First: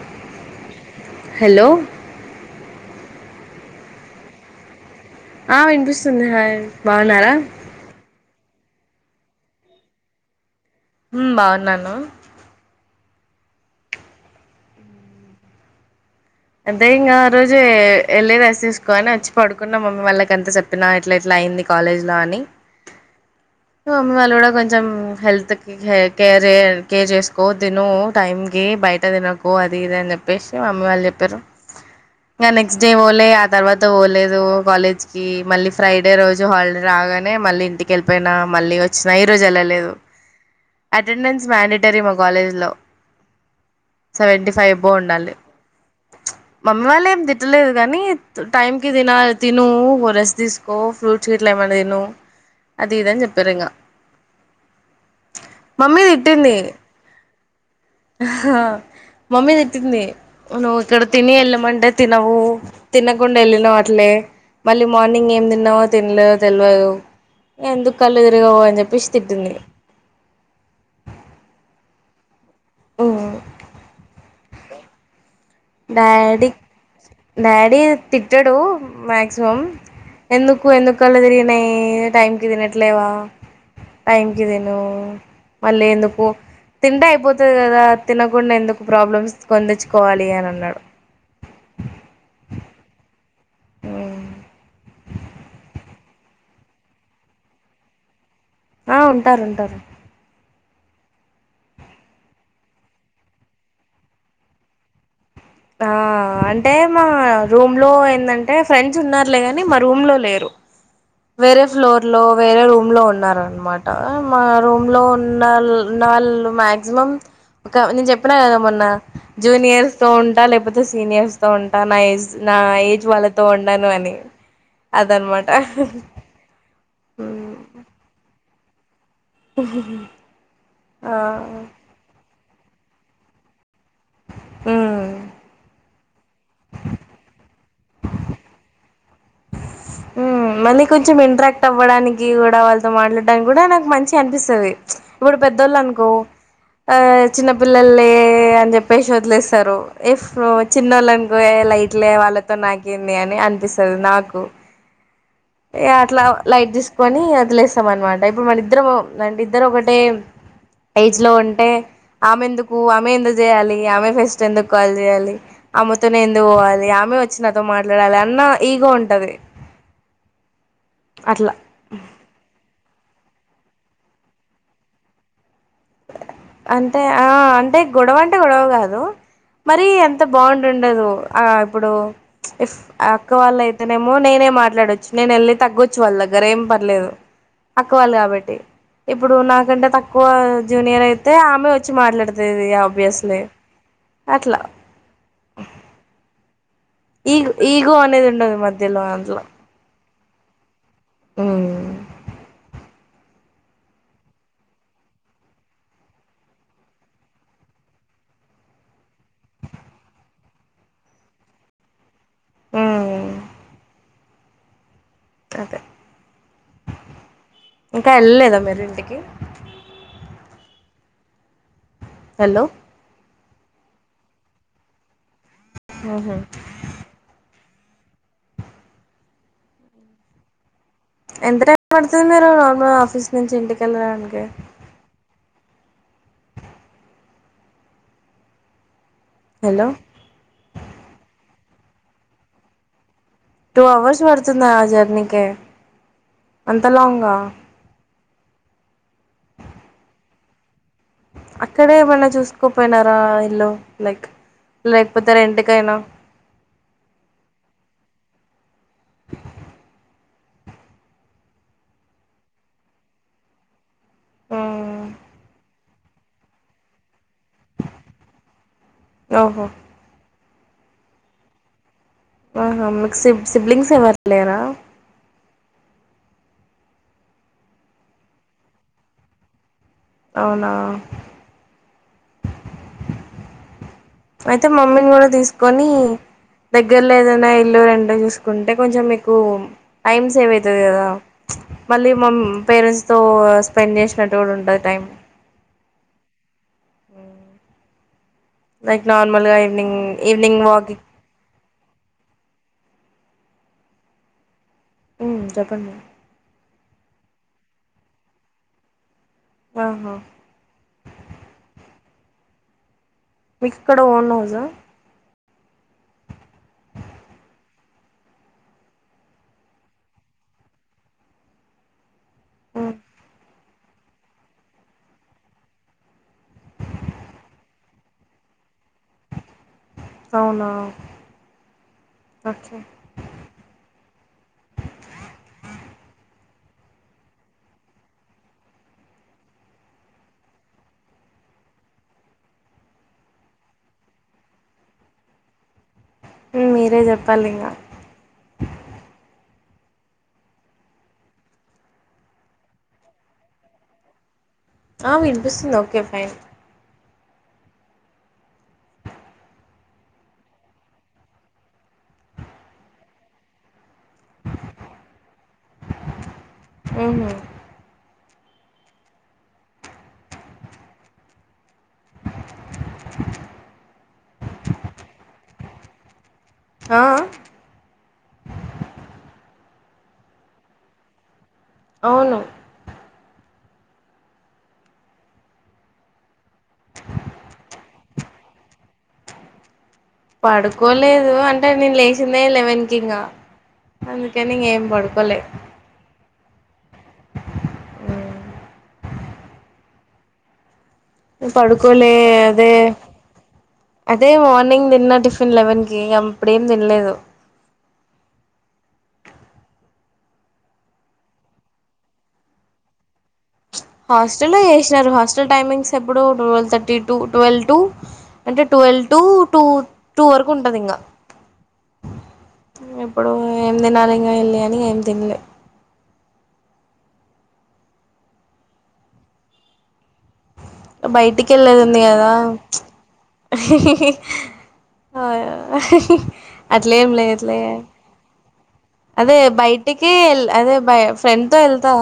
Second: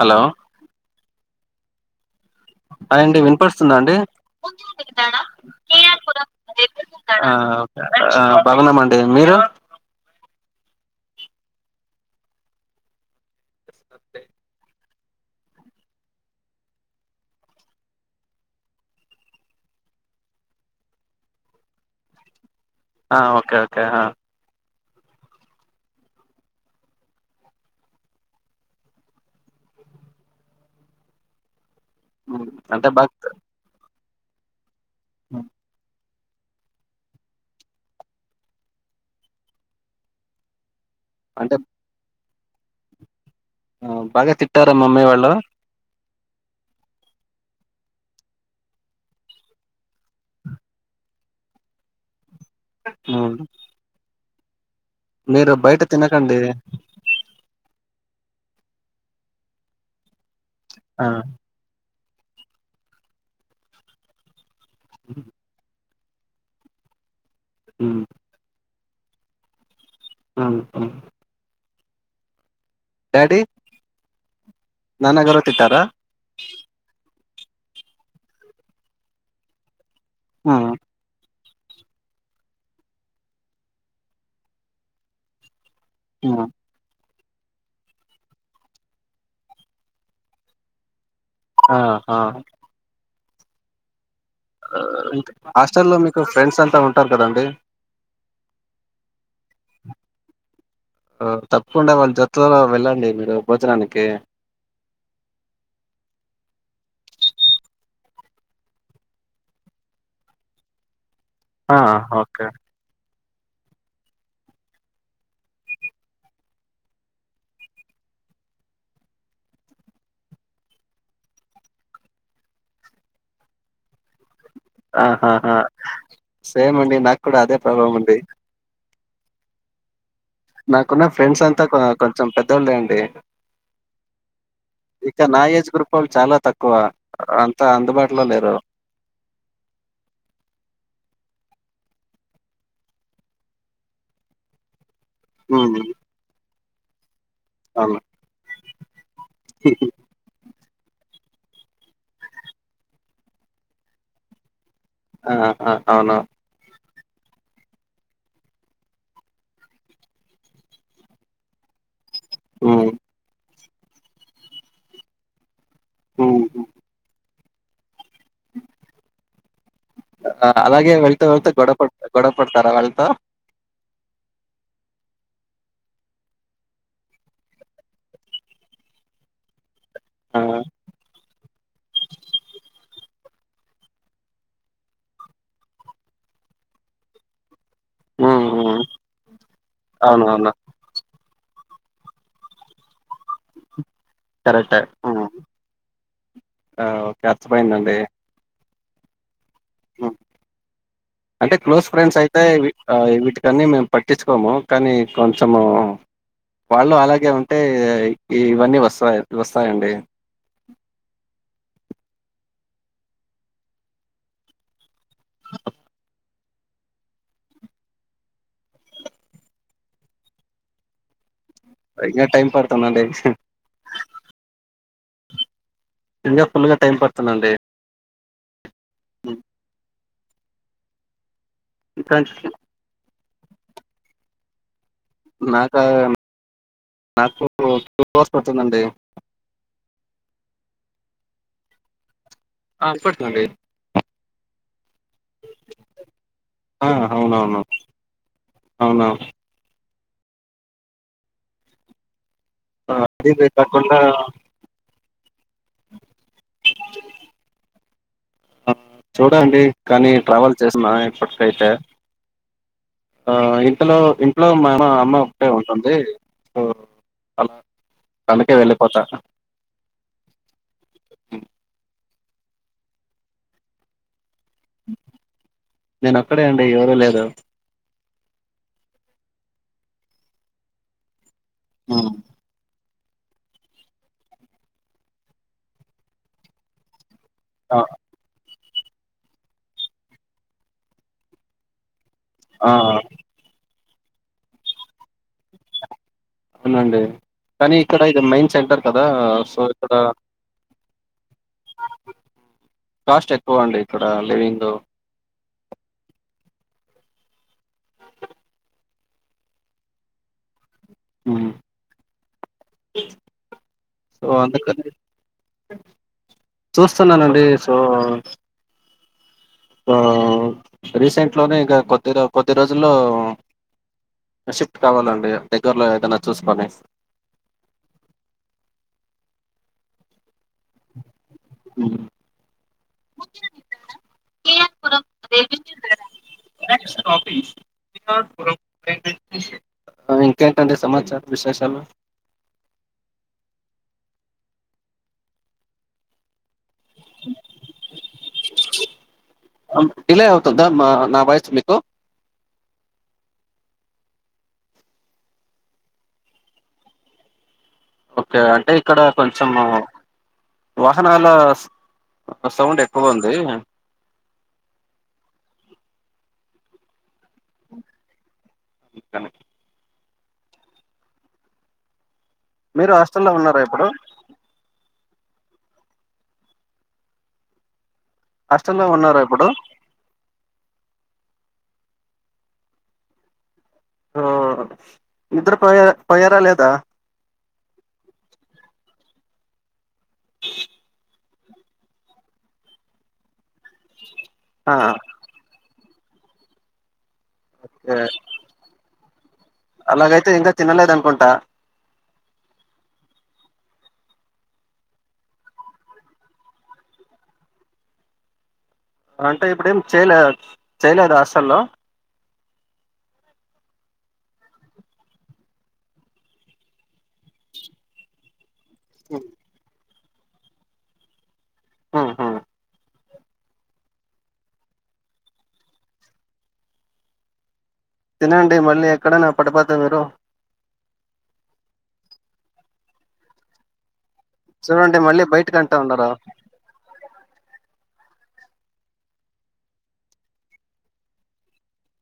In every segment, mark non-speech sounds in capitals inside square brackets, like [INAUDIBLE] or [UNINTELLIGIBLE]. Hello hello hi అండి వినిపడుస్తుందా అండి ఆ వినిపిస్తుంది హయ్ ఆ బాగున్నారా ఆ బాగున్నామండి మీరు. హ్మ్మ్ బాగున్నాను. అంతే అదే ఇంకా ఆ రోజు ఎళ్ళి రేస్ తీసుకోని వచ్చి పడుకున్నాం మమ్మీ వాళ్ళక అంతా చెప్ప. చెప్పిన ఇట్లా ఇట్లా అయింది కాలేజ్ లో అని ఆ ఓకే ఓకే ఆ మమ్మీ వాళ్ళు కూడా కొంచెం హెల్త్. కేర్ కేర్ చేసుకో తిను టైంకి బయట తినకు అది ఇది అని చెప్పేసి మమ్మీ వాళ్ళు చె. పిరు ఆ నెక్స్ట్ అంటే డే ఫోలే బాగా ఆ తర్వాత ఫోలేదు కాలేజ్ కి మళ్ళీ ఫ్రై అదే రోజు హాలిడే రాగానే మళ్ళీ ఇంటికిళ్ళపోయినా మళ్ళీ వచ్చినా ఈ రోజు ఎళ్ళలేదు అటెండెన్స్ అంటే మ్యాండటరీ మా కాలేజ్లో బాగా సెవెంటీ తిట్టారా ఫైవ్ అబో మమ్మీ వాళ్ళు ఉండాలి మమ్మీ వాళ్ళు ఏం తిట్టలేదు కాని టైం కి తినాలి తిను ఓ రెస్ తీసుకు. కో ఫ్రూట్స్ గిట్ల ఏమన్నా తిను అది ఇది అని చెపింరిగా మీరు బయట తినకండి. తిట్టింది మమ్మీ తిట్టింది నువ్వు ఇక్కడ ఆ తిని వెళ్ళమంటే. తినవు తినకుండా వెళ్ళినావు అట్లే మళ్ళీ మార్నింగ్ ఏం తిన్నావు. తినలే తెలవదు ఎందుకు ఉమ్ కళ్ళు ఎదురగవు అని చెప్పేసి తిట్టింది. హ్మ్మ్ హ్మ్మ్ డాడీ నాన్నగారు తిట్టారా. డాడీ డాడీ తిట్టాడు మ్యాక్సిమం ఎందుకు ఉమ్ ఎందుకు కళ్లు తిరిగినాయి టైం కి తినట్లేవా టైం కి తిను మళ్లీ ఎందుకు. పో ఉమ్ తింటే అయిపోతది కదా తినకుండా ఎందుకు ప్రాబ్లమ్స్ కొని తెచ్చుకోవాలి అని అన్నాడు ఆహా హ్మ్మ్ హాస్టల్ లో మీకు ఫ్రెండ్స్ అంతా ఉంటారు కదండి. ఆ ఉంటారు ఉంటారు. తప్పకుండా వాళ్ళ జతులలో వెళ్ళండి మీరు భోజనానికి. ఆ అంటే మా రూమ్ లో ఏందంటే ఫ్రెండ్స్ ఉన్నారులే కాని మా రూమ్ లో లేరు. వేరే ఆ ఫ్లోర్ లో ఓకే వేరే రూమ్. రూం లో ఉన్నారనమాట మా రూమ్ లో ఉన్నళ్ళున్నళ్ళు మాక్సిమం. ఒక నేను చెప్పినా కదా మొన్న జూనియర్స్ తో ఉం. ఉంటా లేకపోతే సీనియర్స్ తో ఉంటా నా ఏజ్ నా ఏజ్ వాళ్ళతో ఉండను అని. అదన్నమాట ఆహాహా సేమ్ అండి నాకు కూడా అదే ప్రాబ్లం అండి. నాకున్న ఆ ఫ్రెండ్స్ అంతా కొంచెం పెద్దోళ్ళు అండి ఉమ్ ఇక నా ఏజ్ గ్రూప్ వాళ్ళు చాలా తక్కువ అంత అందుబాటులో లేరు. హ్మ్ మళ్ళీ కొంచెం ఇంట్రాక్ట్ అవ్వడానికి కూడా వాళ్ళతో మాట్లాడడానికి కూడా నాకు మంచిగా అనిపిస్తది. ఇప్పుడు హ్మ్ పెద్దోళ్ళు అనుకో ఏ అవును. చిన్నపిల్లలే అని చెప్పేసి వదిలేసారు. ఎఫ్రు చిన్నోళ్ళు అనుకో ఏ లైట్ వాళ్ళతో నాకింది అని అనిపిస్తుంది నాకు ఆ ఆ ఇగ అవును. అట్లా లైట్ తీసుకొని వదిలేస్తాం అనమాట ఇప్పుడు మన ఇద్దరం అంటే ఇద్దరు ఒకటే ఏజ్ లో ఉంటే ఆమె ఎందుకు హ్మ్ ఆమె ఎందుకు చేయాలి ఆమె ఫెస్ట్ ఎందుకు కాల్ చేయాలి ఆమె తో హ్మ్ నేనెందుకు పోవాలి ఆమె వట్చి నాతో మాట్లాడాలి అన్న ఇగో ఉంటది ఆ అలాగే వెళ్తూ వెళ్తూ అట్లా గొడప గొడ పడతారా వాళ్ళతో అంటే ఆ అంటే గొడవ అంటే గొడవ కాదు మరి అంత ఆ బాండ్ ఉండదు ఆ ఇప్పుడు ఇఫ్ ఆ అక్క వాళ్ళయితేనేమో నేనే మాట్లాడొచ్చు నేను ఎళ్ళి తగ్గోచ్చు వాళ్ళ దగ్గర ఏం పర్లేదు అక్కవాళ్ళు హ్మ్ కాబట్టి హ్మ్ ఇప్పుడు నాకంటే తక్కువ అవునవును. జూనియర్ అయి అయితే ఆమె వచ్చి మాట్లాడుతది ఆబ్యస్ కరెక్టే ఆ ఓకే ఈ గ్ ఈగో అర్థమైందండి. అనేది ఉండదు మధ్యలో అందులో హ్మ్ అంటే ఉమ్ క్లోజ్ ఫ్రెండ్స్ అయితే ఇవి ఆ వీటికన్ని మేము పట్టించుకోము కానీ కొంచెము వాళ్ళు అలాగే ఉంటే ఇవన్నీ వస్తాయి వస్తాయ అండి ఊ అదే ఇంకా ఎళ్ళలేదా మీరు ఇంటికి ఇంగా టైమ్ హలో పడుతుంది అండి ఇంగా ఫుల్ గా టైం పడుతుంది అండి ఉ ఎంత టైం పడుతుంది నార్మల్ గా ఆఫీస్ నుంచి ఇంటికి ఎళ్ళడానికి నా కా నాకు టూ అవర్స్ పడుతుంది అండి హలో ఆ ఇనపడుతుంది అండి టూ అవర్స్ పడుతుందా ఆ జర్నీ కే అంత ఆ, లాంగా అవునవును అవునా అక్కడే ఏమన్నా ఆ, చూసుకోపోయినారా అది ఇది ఇల్లు కాకుండా లైక్ లేకపోతే రెంట్ కైనా ఆ చూడలండి కానీ ట్రావెల్ చేసిన ఇప్పటికైతే ఆ ఇంట లో ఇంట్లో మా మ్మ్. అమ్మ ఒకటే ఉ ఉంది సొ అలా కందుకే వెళ్ళిపోతా ఓహో ఆహా మీకు సిబ్ సిబ్లింగ్స్ ఎవరు లేరా నేను ఒక్కడే అండి ఎవరు లేదు అవునా ఆ అయితే మమ్మీని కూడా తీసుకొని దగ్గరలో ఏదైనా ఆ, ఇల్లు రెంట్ చూస్ ఉంటే కొంచెం మీకు టైమ్ సేవ్ అయితది కదా ప్చ్ మళ్ళీ మమ్ ఆ, పేరెంట్స్ తో స్పెండ్ చేసినట్టు కూడా ఉంటది టైం అవునండి కానీ ఇక్కడ ఇది మెయిన్ సెంటర్ కదా లైక్ నార్మల్గా సో ఇక్కడ ఈవినింగ్ ఈవినింగ్ వాకి కాస్ట్ ఎక్కువ అండి ఇక్కడ లివింగ్ ఊ చెప్పండి ఆహా ఊ మీకు ఇక్కడ సో ఓన్ హౌసా అందుకనే చూస్తున్నాను అండి సో ఆ రీసెంట్ లోనే ఇంకా కొద్దిర కొద్ది మ్ రోజుల్లో షిఫ్ట్ కావాలి అండి దగ్గరలో ఏదైనా చూసుకొని అవునా ఉమ్ ఓకే [UNINTELLIGIBLE] ఆ ఇంకేంటి అండి సమాచార విశేషాలు మీరే చెప్పాలి ఇంగ అ డిలే అవుతుందా మా నా వాయిస్ మీకు ఆ వినిపిస్తుంది ఓకే ఫైన్ ఓకే అంటే ఇక్కడ కొంచెము వాహనాల సౌండ్ ఎక్కువ ఉంది ఉమ్ హ్ దుకనే మీరు హాస్టల్లో ఉన్నారా ఇప్పుడు ఆ అహ్ హాస్టల్లో ఉన్నార ఇప్పుడు అవును ఆ హ్ ఇద్దరు పోయర పోయారా లేదా పడుకోలేదు అంటే నేను లేసిందే లెవెన్ కింగా అందుకే ఆ ఇంగేం పడుకోలే ఏ అలాగైతే ఇంకా తినలేదనుకుంటా మ్ పడుకోలే అదే అదే మార్నింగ్ తిన్న టిఫిన్ లెవెన్ కి ఇగ ఇప్పుడేం తినలేదు అంటే ఇప్పుడేం చేయలే చేయలేదా హాస్టల్లో హాస్టల్లో చేసినారు హాస్టల్ టైమింగ్స్ ఎప్పుడూ twelve thirty to twelve to అంటే ట్వెల్వ్ టు టూ టూ వరకు ఉంటది ఇంగా ఆహా ఇప్పుడు ఏం తినాలి ఇంగ ఎళ్ళి అని ఏం తినలే తినండి మళ్ళీ ఎక్కడైనా పడిపోతే మీరు బయటికెళ్ళేదుంది గదా చూడండి మళ్ళీ బయటికంటా ఉండారా రా అట్లేం లేదులే అదే బయటికి ఎల్ అదే ఫ్రెండ్ తో ఎళ్తా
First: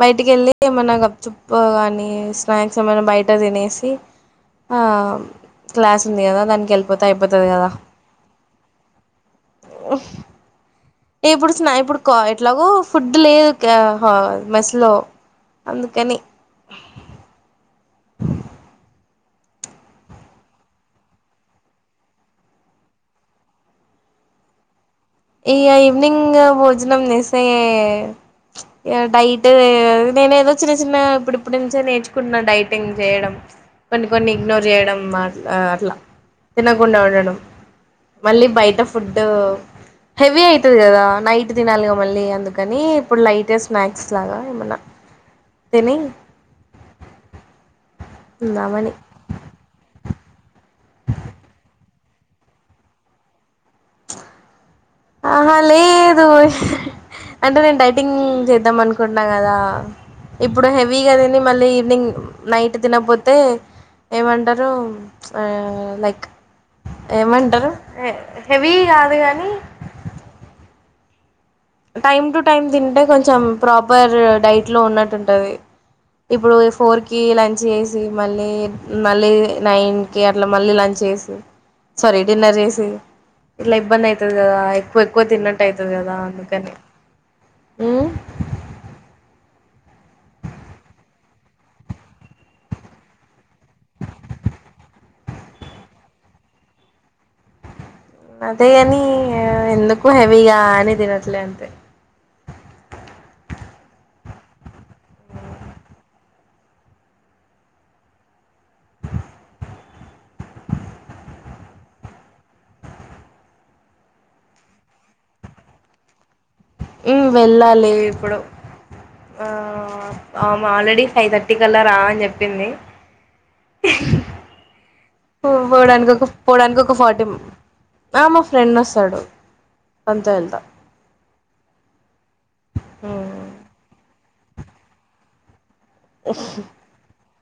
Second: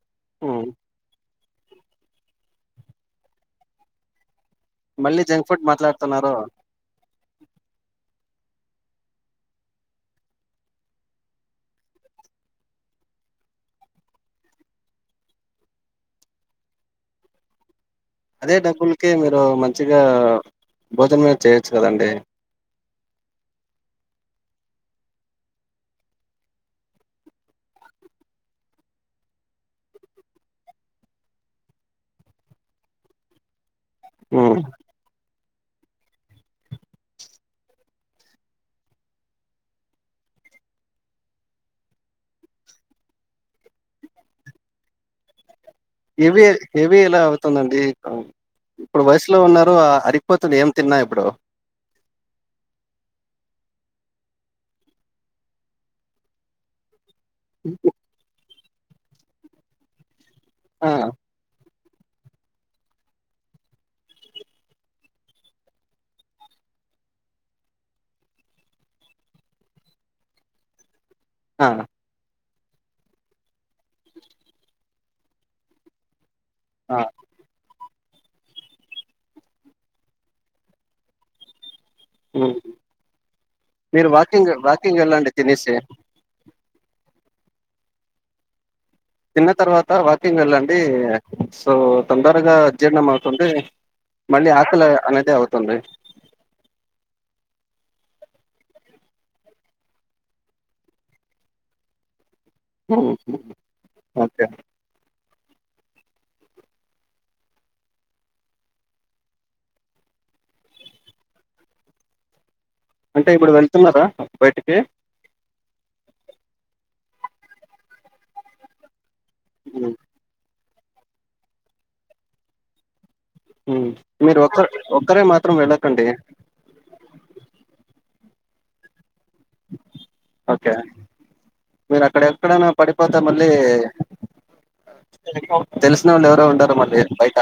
బయటికెళ్ళి ఉమ్, ఏమన్నా గప్ చుప్ గాని స్నాక్స్ ఏమన్న బయట తినేసి ఆ మళ్ళీ జంక్ ఫుడ్ క్లాస్ ఉంది మాట్లాడుతున్నారు గదా దానికెల్ప్ పోతే అయిపోతది గదా ఇప్పుడు స్నా ఇప్పుడు కా ఎట్లాగో ఫుడ్ లేదు క్యా హా మెస్ లో అందుకని అదే డబ్బులకి మీరు మంచిగా భోజనం చేయొచ్చు కదండి ఇగ ఈవినింగ్ భోజనం చేస్తే ఇగ డైట్ నేను ఏదో చిన్న చిన్నగా ఇప్పుడిప్పుడు నించే నేర్చుకుంటున్నా డైటింగ్ చేయడం కొన్ని కొన్ని ఉమ్, ఇగ్నోర్ జేయడం మాట్ ఆ అట్లా తినకుండా ఉండడం మళ్ళీ బయట ఫుడ్డు హెవీ అయితది గదా నైట్ తినాలిగా మళ్ళీ అందుకని ఇప్పుడు లైట్గా స్నాక్స్ లాగా ఏమన్నా తిని హెవీ హెవీ ఎలా అవుతుందండి ఉందామని ఇప్పుడు వయసులో ఉన్నారు ఆ అరిపోతుంది తిన్నా ఇప్పుడు ఆహా లేదు అంటే నేను డైటింగ్ చేద్దాం అనుకుంటున్నాం కదా ఇప్పుడు ఆ హెవీగా తిని మళ్ళీ ఈవినింగ్ నైట్ తినకపోతే ఏమంటారు లైక్ ఏమంటారు హెవీ కాదు గాని ఆ టైమ్ టు టైమ్ తింటే కొంచెం ప్రాపర్ డైట్ లో ఉన్నట్టుంటుంది ఇప్పుడు ఆ ఫోర్కి లంచ్ చేసి మళ్ళీ మళ్ళీ నైన్కి అట్లా మళ్ళీ లంచ్ చేసి సారీ ఉమ్. డిన్నర్ చేసి ఇట్లా ఇబ్బంది మీరు అవుతుంది వాకింగ్ కదా ఎక్కువ వాకింగ్ ఎక్కువ వెళ్ళండి తిన్నట్టు తినేసి అవుతుంది కదా అందు కని ఉమ్ తిన్న తర్వాత వాకింగ్ వెళ్ళండి సో తొందరగా అజీర్ణం అవుతుంది మళ్ళీ ఆకలి అనేది అవుతుంది అదే అని ఎందుకు హెవీగా అని తినట్లే అంతే ఓకే అంటే ఇప్పుడు వెళ్తున్నారా బయటికి ఉమ్ వెళ్ళాలి ఇప్పుడు ఉమ్, ఆ ఆల్రెడీ ఫైవ్ థర్టీ కల్లా రా అని చెప్పింది మీరు ఒకరు ఒక్కరే మాత్రం వెళ్ళకండి పోవడానికి ఒక పోవడానికి ఒక ఫార్టీ మా ఫ్రెండ్ వస్తాడు తనతో వెళ్తా ఓకే మీరు అక్కడ ఎక్కడైనా పడిపోతే మళ్ళీ తెలిసిన వాళ్ళు ఎవరో ఉండార మళ్ళీ బయట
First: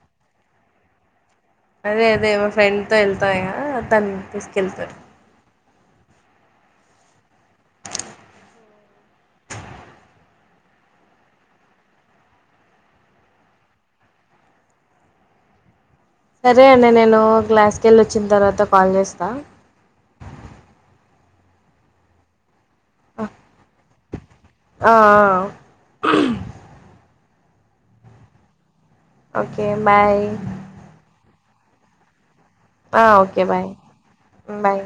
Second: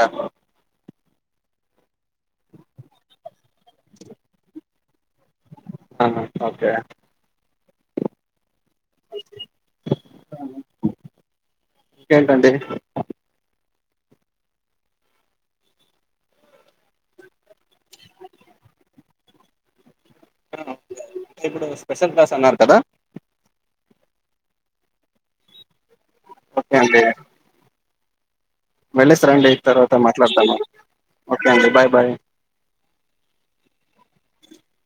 అదే అదే మా ఫ్రెండ్ తో వెళ్తాంది ఇగ తను తీసుకెళ్తాది ఆ ఓకే ఇంకేంటండి సరే అండి నేను క్లాస్కి వెళ్ళి వచ్చిన తర్వాత కాల్ చేస్తా ఇప్పుడు స్పెషల్ క్లాస్ అన్నారు కదా ఆ ఆ ఒకే అండి వెళ్ళొస్తారండి ఈ ఓకే తర్వాత బాయ్ మాట్లాడతాను ఓకే అండి బై బాయ్ ఆ ఓకే బాయ్ బాయ్